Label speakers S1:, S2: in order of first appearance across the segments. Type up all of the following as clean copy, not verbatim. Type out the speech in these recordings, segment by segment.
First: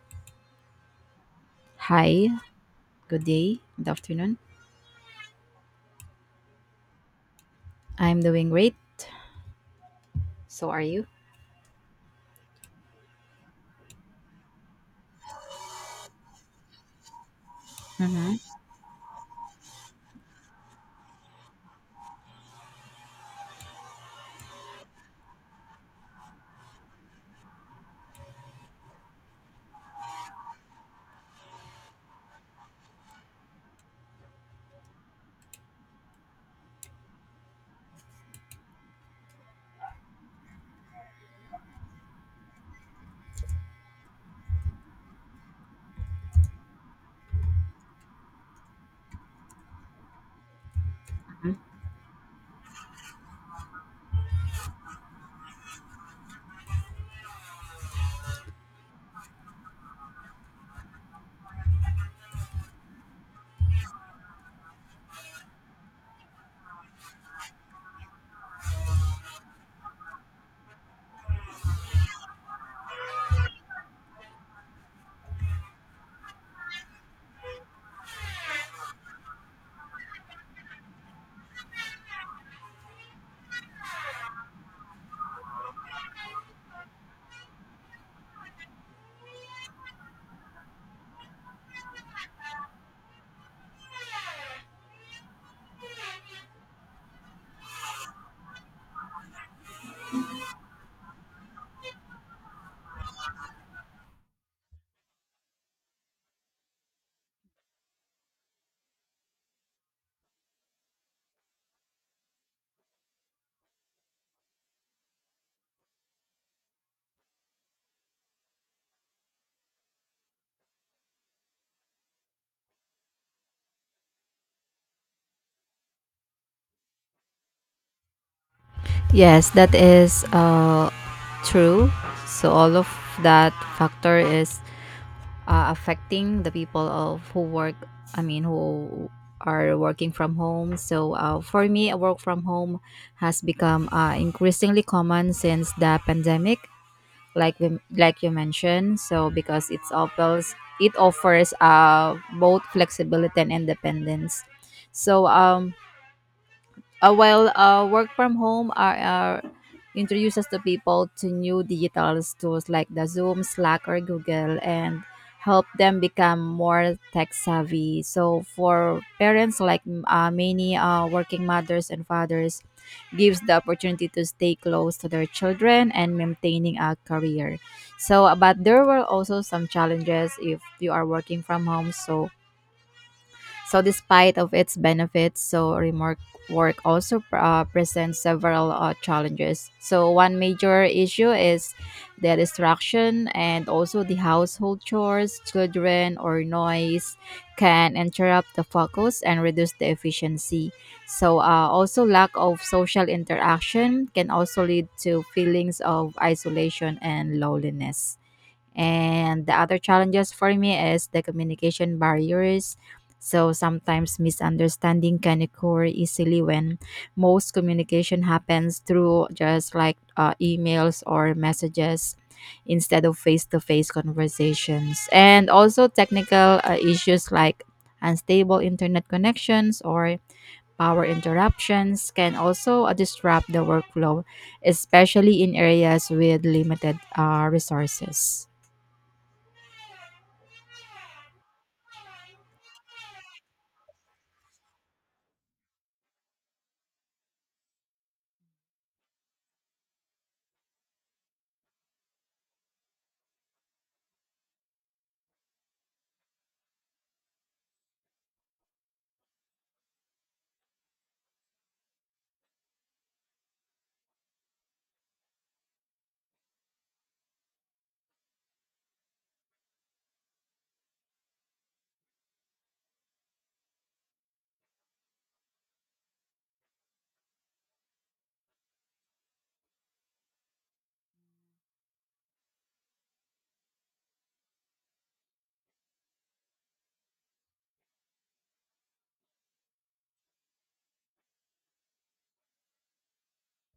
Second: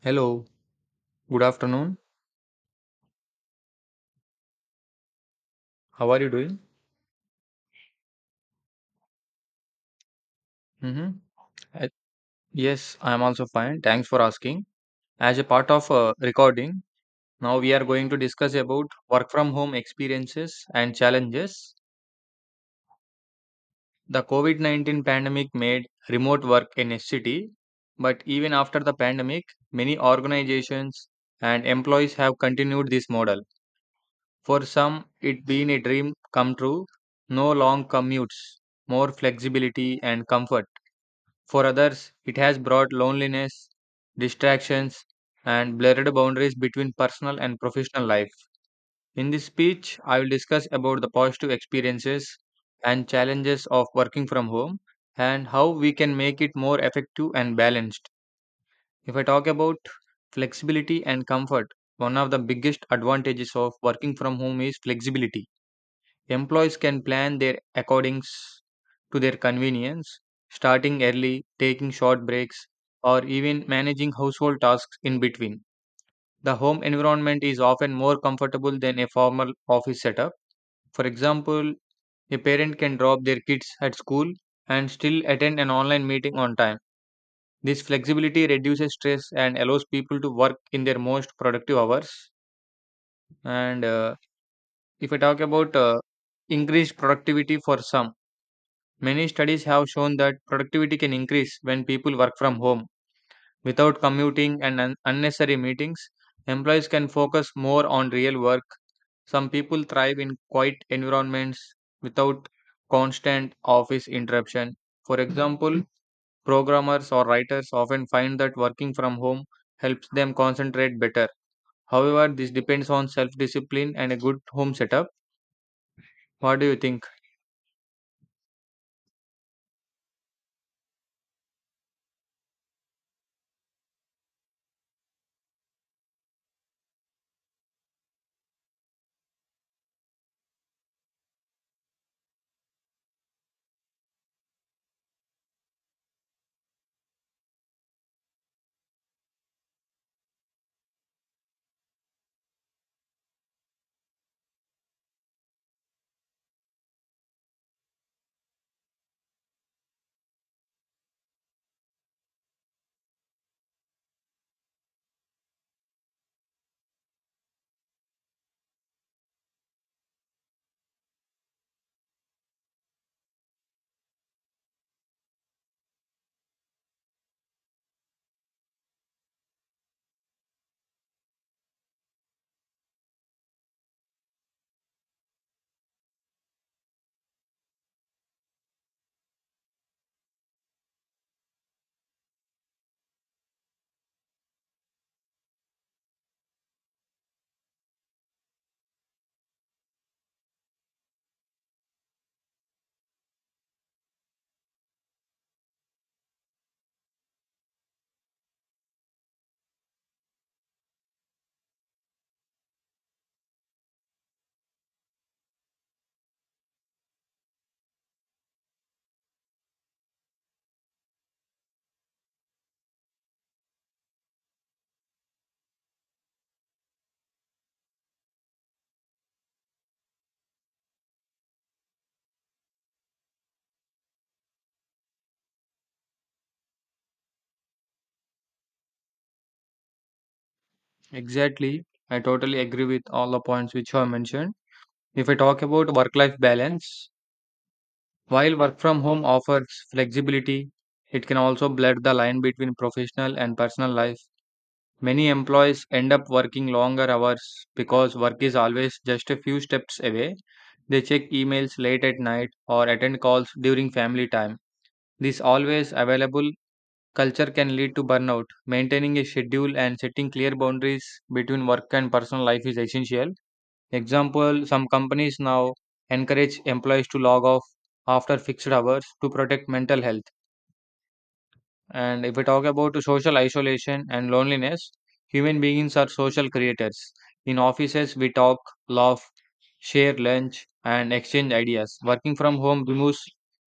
S1: Hello, good afternoon.
S2: Hi, good day, good afternoon.
S1: How are you doing?
S2: I'm doing great. So are you?
S1: Mm-hmm. Uh, yes, I am also fine. Thanks for asking. As a part of recording, now we are going to
S2: Hmm.
S1: discuss about work from home experiences and challenges. The COVID 19 pandemic made remote work a necessity, but even after the pandemic, many organizations and employees have continued this model. For some, it been a dream come true, no long commutes, more flexibility and comfort. For others, it has brought loneliness, distractions, and blurred boundaries between personal and professional life. In this speech, I will discuss about the positive experiences and challenges of working from home and how we can make it more effective and balanced. If I talk about flexibility and comfort, one of the biggest advantages of working from home is flexibility. Employees can plan their accordings to their convenience, starting early, taking short breaks, or even managing household tasks in between. The home environment is often more comfortable than a formal office setup. For example, a parent can drop their kids at school and still attend an online meeting on time. This flexibility reduces stress and allows people to work in their most productive hours. And if I talk about increased productivity for some, many studies have shown that productivity can increase when people work from home. Without commuting and unnecessary meetings, employees can focus more on real work. Some people thrive in quiet environments without constant office interruption. For example, programmers or writers often find that working from home helps them concentrate better. However, this depends on self discipline and a good home setup. What do you think?
S2: Yes, that is true. So all of that factor is affecting the people of who work. I mean, who are working from home. So for me, a work from home has become increasingly common since the pandemic. Like like you mentioned, so because it offers both flexibility and independence. So while work from home are introduces to people to new digital tools like the Zoom, Slack, or Google, and help them become more tech savvy. So for parents like many working mothers and fathers, gives the opportunity to stay close to their children and maintaining a career. So, but there were also some challenges if you are working from home. So despite of its benefits, so remote work also presents several challenges. So one major issue is the distraction, and also the household chores, children, or noise can interrupt the focus and reduce the efficiency. Also, lack of social interaction can also lead to feelings of isolation and loneliness. And the other challenges for me is the communication barriers. So sometimes misunderstanding can occur easily when most communication happens through just like emails or messages instead of face to face conversations. And also technical issues like unstable internet connections or power interruptions can also disrupt the workflow, especially in areas with limited resources.
S1: Exactly. I totally agree with all the points which you have mentioned. If I talk about work life balance, while work from home offers flexibility, it can also blur the line between professional and personal life. Many employees end up working longer hours because work is always just a few steps away. They check emails late at night or attend calls during family time. This always available culture can lead to burnout. Maintaining a schedule and setting clear boundaries between work and personal life is essential. Example, some companies now encourage employees to log off after fixed hours to protect mental health. And if we talk about social isolation and loneliness, human beings are social creators. In offices, we talk, laugh, share lunch, and exchange ideas. Working from home removes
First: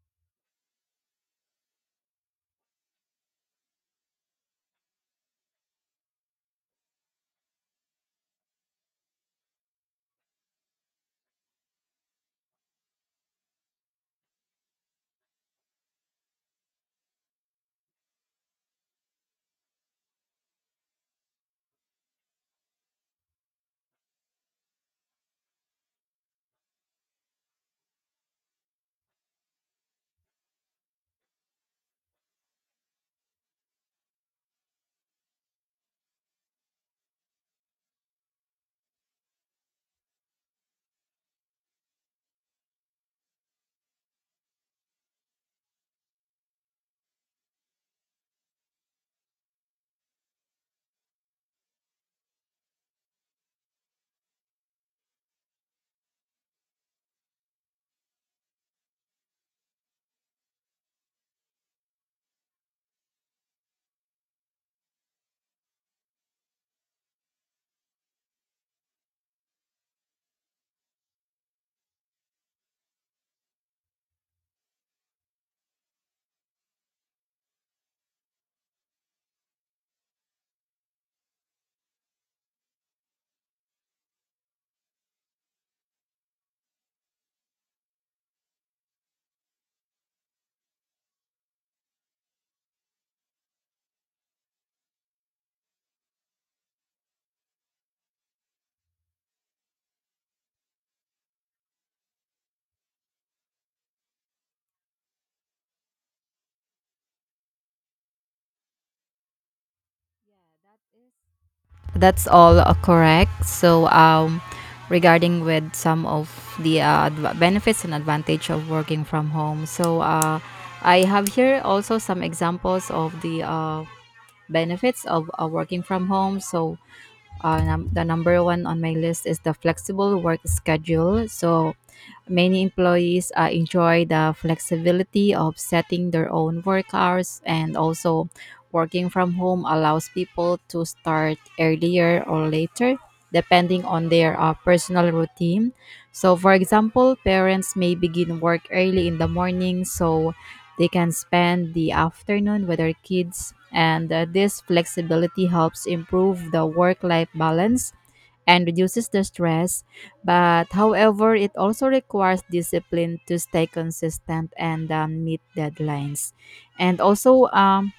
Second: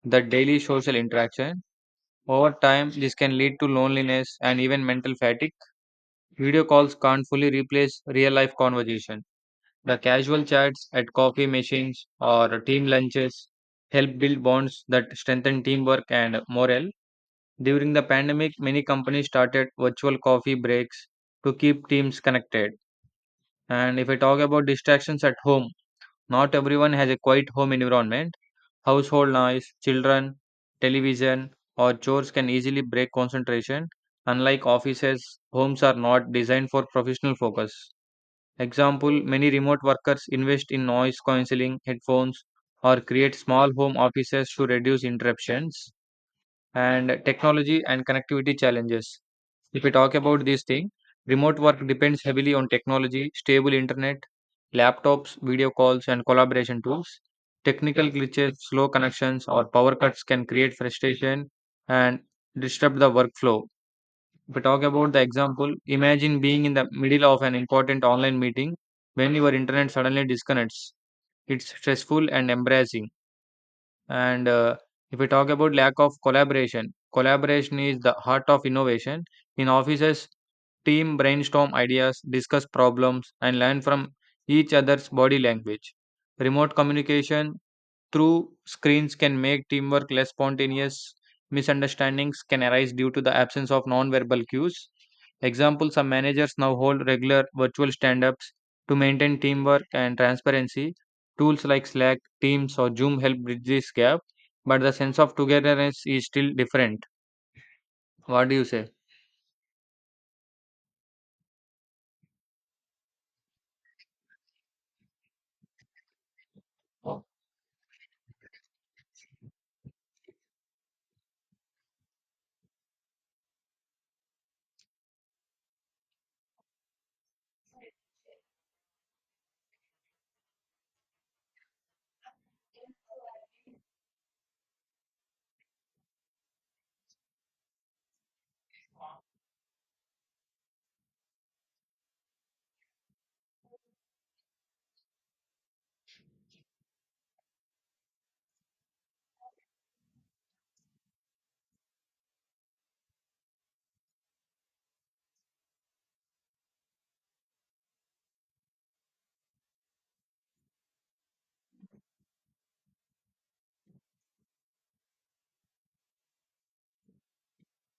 S1: the daily social interaction. Over time, this can lead to loneliness and even mental fatigue. Video calls can't fully replace real life conversation. The casual chats at coffee machines or team lunches help build bonds that strengthen teamwork and morale. During the pandemic, many companies started virtual coffee breaks to keep teams connected. And if I talk about distractions at home, not everyone has a quiet home environment. Household noise, children, television, or chores can easily break concentration. Unlike offices, homes are not designed for professional focus. Example, many remote workers invest in noise cancelling headphones or create small home offices to reduce interruptions and technology and connectivity challenges. If we talk about this thing, remote work depends heavily on technology, stable internet, laptops, video calls, and collaboration tools. Technical glitches, slow connections, or power cuts can create frustration and disrupt the workflow. If we talk about the example, imagine being in the middle of an important online meeting when your internet suddenly disconnects. It's stressful and embarrassing. And if we talk about lack of collaboration, collaboration is the heart of innovation. In offices, team brainstorm ideas, discuss problems, and learn from each other's body language. Remote communication through screens can make teamwork less spontaneous. Misunderstandings can arise due to the absence of non-verbal cues. Example, some managers now hold regular virtual stand-ups to maintain teamwork and transparency. Tools like Slack, Teams, or Zoom help bridge this gap, but the sense of togetherness is still different. What do you say?
S2: Yeah, that is that's all correct. So, regarding with some of the benefits and advantage of working from home. So, I have here also some examples of the benefits of working from home. So the number one on my list is the flexible work schedule. So many employees enjoy the flexibility of setting their own work hours, and also working from home allows people to start earlier or later depending on their personal routine. So for example, parents may begin work early in the morning so they can spend the afternoon with their kids, and this flexibility helps improve the work life balance and reduces the stress. But however, it also requires discipline to stay consistent and meet deadlines. And also,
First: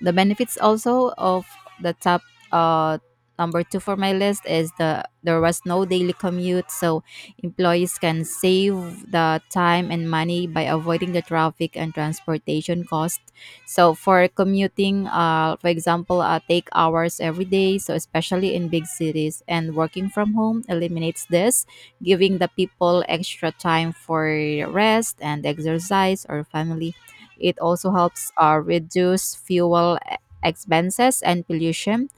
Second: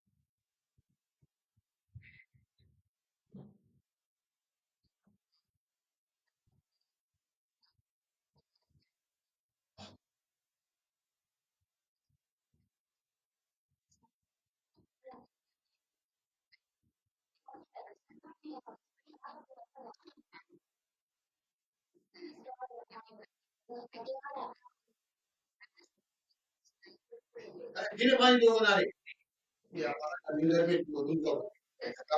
S2: the benefits also of the top, uh, number two for my list is, the there was no daily commute. So employees can save the time and money by avoiding the traffic and transportation cost. So for commuting, for example, take hours every day, so especially in big cities, and working from home eliminates this, giving the people extra time for rest and exercise or family. It also helps reduce expenses and pollution.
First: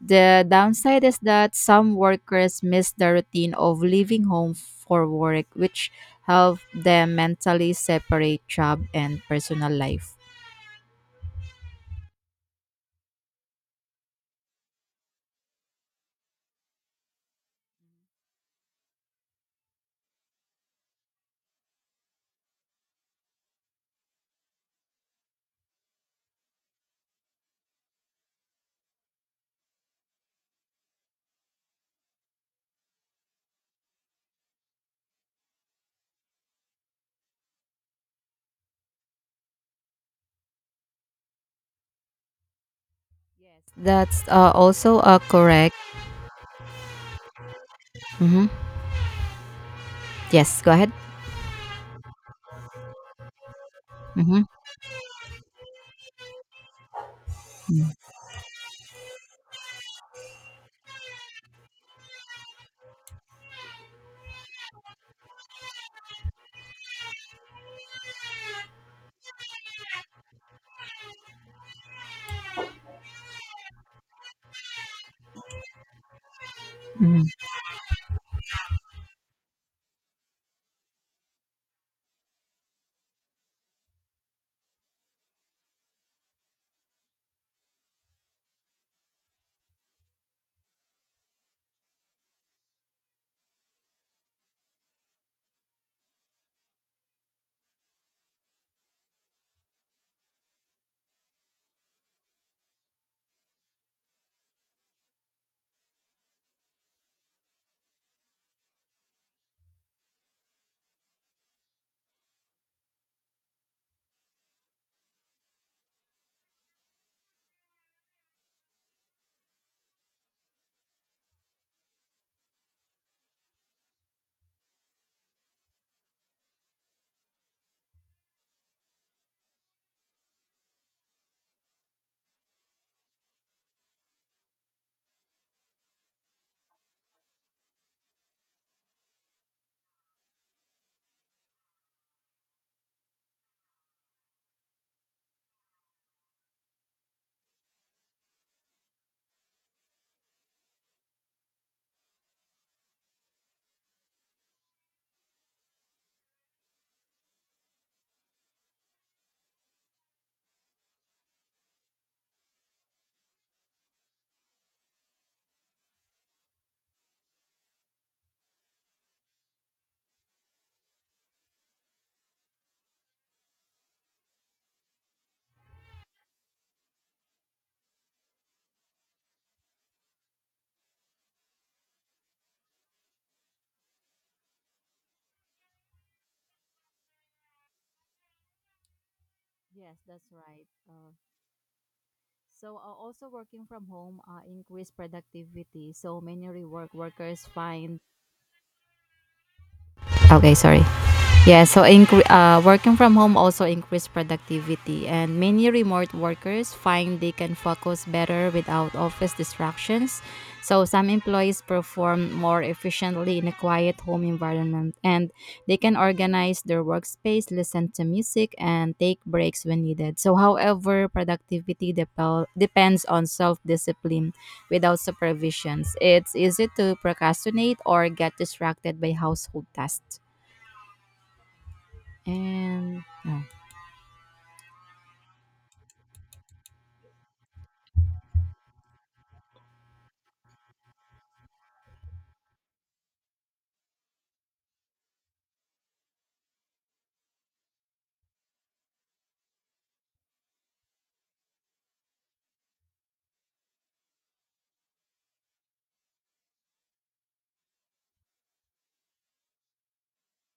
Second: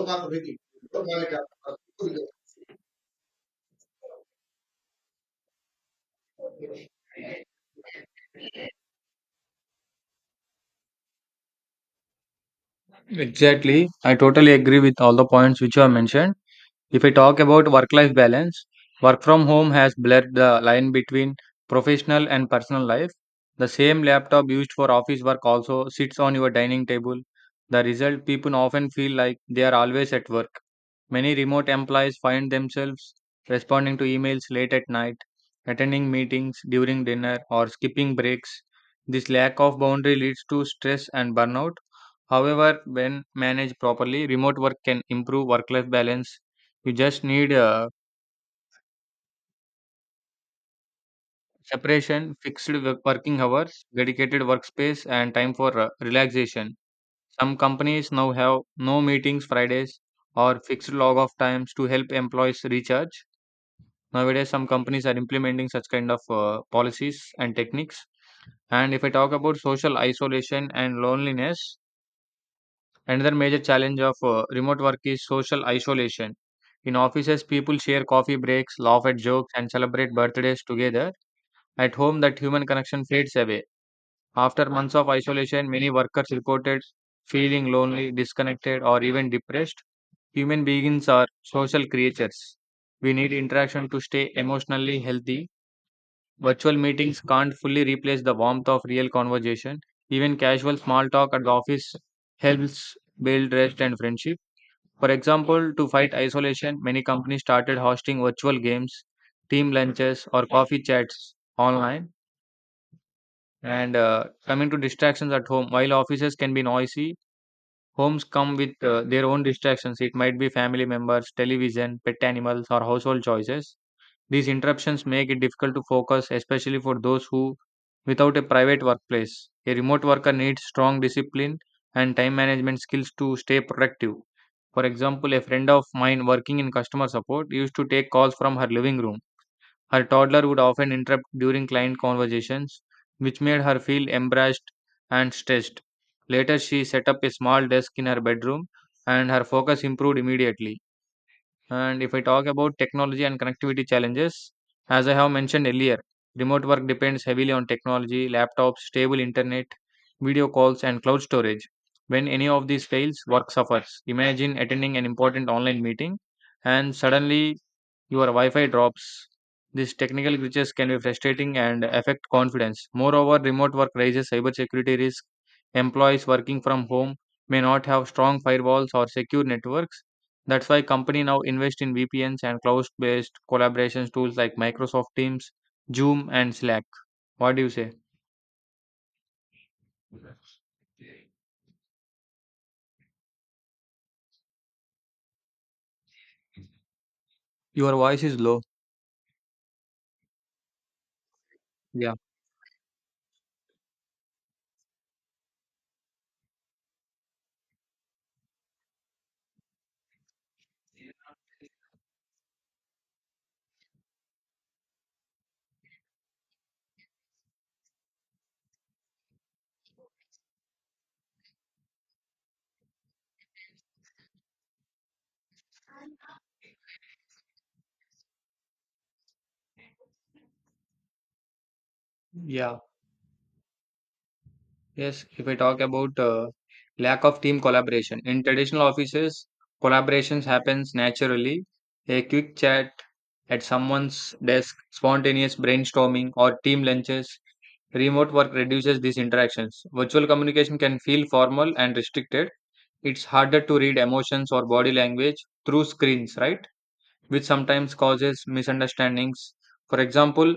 S2: The downside is that some workers miss the routine of leaving home for work, which help them mentally separate job and personal life.
S1: Exactly. I totally agree with all the points which you have mentioned. If I talk about work life balance, work from home has blurred the line between professional and personal life. The same laptop used for office work also sits on your dining table. The result, people often feel like they are always at work. Many remote employees find themselves responding to emails late at night, attending meetings during dinner, or skipping breaks. This lack of boundary leads to stress and burnout. However, when
S2: Yes,
S1: managed
S2: that's
S1: properly, remote work
S2: also
S1: can improve work
S2: correct.
S1: life balance. You just need
S2: Hmm. Yes, go ahead.
S1: separation, working hours, dedicated
S2: Hmm.
S1: workspace, and time for relaxation. Some
S2: Yes,
S1: companies now have no meetings Fridays or fixed log off times to help employees recharge. Nowadays, some companies are implementing such kind of policies and techniques. And if I talk about social isolation and loneliness, another major challenge of remote work is social isolation. In offices, people share coffee breaks, laugh at jokes, and celebrate birthdays together. At home, that human connection fades away. After months of isolation, many workers reported feeling lonely, disconnected, or even depressed. Human beings are social creatures. We need interaction to stay emotionally healthy. Virtual meetings can't fully replace the warmth of real conversation. Even casual small talk at the office helps build trust and friendship. For example, to fight isolation, many companies started hosting virtual games, team lunches, or coffee chats online. And coming to distractions at home, while offices can be noisy, homes come with their own distractions. It might be family members, television, pet animals, or household choices. These interruptions make it difficult to focus, especially for those who without a private workplace. A remote worker needs strong discipline and time management skills to stay productive. For example, a friend of mine working in customer support used to take calls from her living room. Her toddler would often interrupt during client conversations, which made her feel embarrassed and stressed. Later, she set up a small desk in her bedroom and her focus improved immediately. And if I talk about technology and connectivity challenges, as I have mentioned earlier, remote work depends heavily on technology, laptops, stable internet, video calls, and cloud storage. When any of these fails, work suffers. Imagine attending an important online meeting and suddenly your Wi-Fi drops. These technical glitches can be frustrating and affect confidence. Moreover, remote work raises cybersecurity risk. Employees working from home may not have strong firewalls or secure networks. That's why companies now invest in VPNs and cloud-based collaboration tools like Microsoft Teams, Zoom, and Slack. What do you say?
S2: that's right. Also, working from home increase productivity. So many rework workers
S1: Your
S2: find.
S1: voice is low.
S2: Okay, sorry. Yeah, so
S1: Yeah.
S2: working from home also increased productivity, and many remote workers find they can focus better without office distractions. So some employees perform more efficiently in a quiet home environment, and they can organize their workspace, listen to music, and take breaks when needed. So, however, productivity depends on self discipline. Without supervisions, it's easy to procrastinate or get distracted by household tasks.
S1: Yeah.
S2: And yeah.
S1: Yes, if I talk about lack of team collaboration in traditional offices, collaborations happens naturally. A quick chat at someone's desk, spontaneous brainstorming, or team lunches. Remote work reduces these interactions. Virtual communication can feel formal and restricted. It's harder to read emotions or body language through screens, right? Which sometimes causes misunderstandings. For example,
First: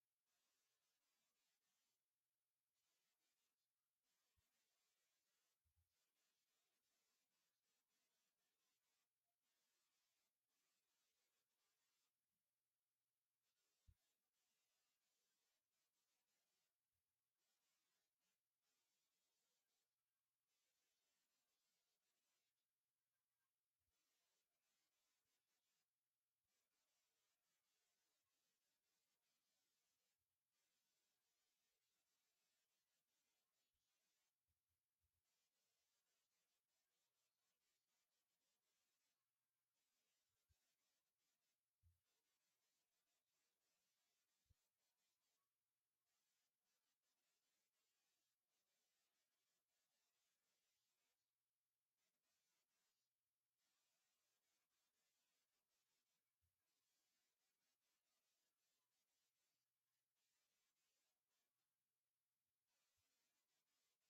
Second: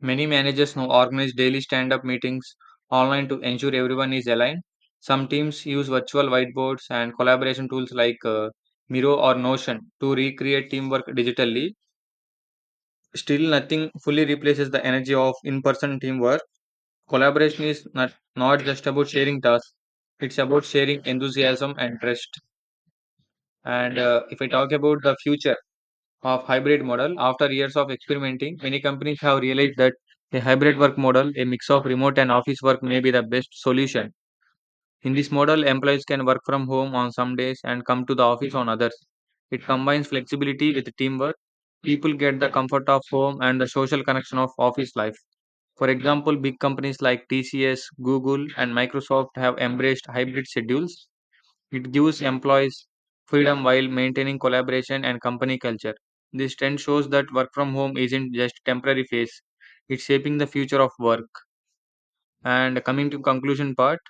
S1: many managers now organize daily stand up meetings online to ensure everyone is aligned. Some teams use virtual whiteboards and collaboration tools like Miro or Notion to recreate teamwork digitally. Still, nothing fully replaces the energy of in person teamwork. Collaboration is not just about sharing tasks, it's about sharing enthusiasm and trust. And if I talk about the future of hybrid model, after years of experimenting, many companies have realized that a hybrid work model, a mix of remote and office work, may be the best solution. In this model, employees can work from home on some days and come to the office on others. It combines flexibility with teamwork. People get the comfort of home and the social connection of office life. For example, big companies like TCS, Google, and Microsoft have embraced hybrid schedules. It gives employees freedom while maintaining collaboration and company culture. This trend shows that work from home isn't just a temporary phase. It's shaping the future of work. And coming to conclusion part,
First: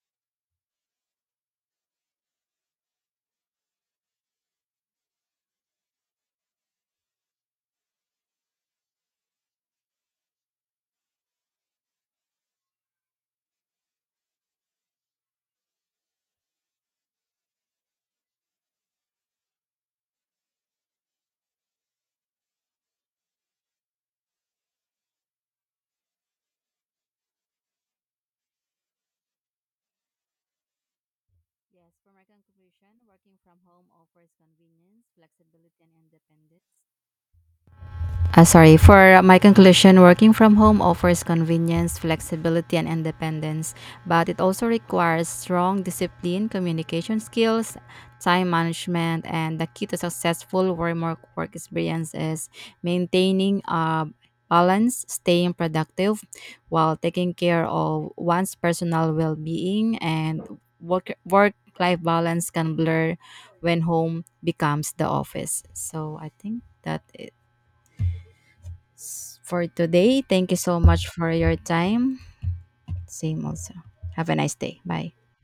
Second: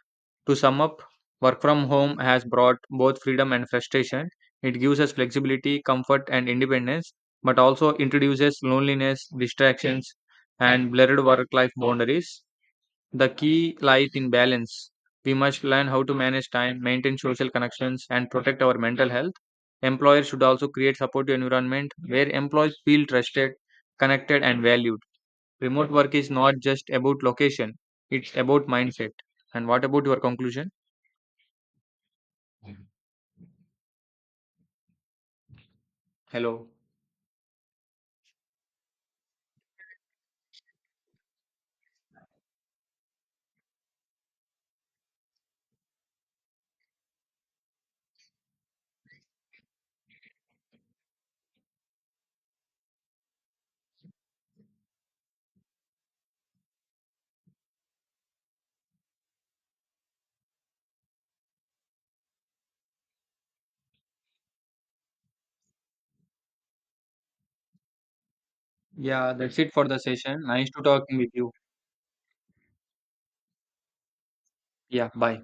S1: to sum up, work from home has brought both freedom and frustration. It gives us flexibility, comfort, and independence, but also introduces loneliness, distractions, and blurred work life boundaries. The key lies in balance. We must learn how to manage time, maintain social connections, and protect our mental health. Employers should also create supportive environment where employees feel trusted, connected, and valued. Remote work is not just about location; it's about mindset. And what about your conclusion?
S2: Yes, for my conclusion, working from home offers convenience, flexibility, and
S1: Hello.
S2: independence. Sorry, for my conclusion, working from home offers convenience, flexibility, and independence, but it also requires strong discipline, communication skills, time management, and the key to successful work experience is maintaining a balance, staying productive while taking care of one's personal well being, and work life balance can blur when home becomes the office. So I think that
S1: Yeah, that's
S2: for
S1: it for the
S2: today.
S1: session.
S2: Thank you
S1: Nice
S2: so
S1: to
S2: much
S1: talking with
S2: for
S1: you.
S2: your time. Same also. Have a nice day.
S1: Yeah,
S2: Bye.
S1: bye.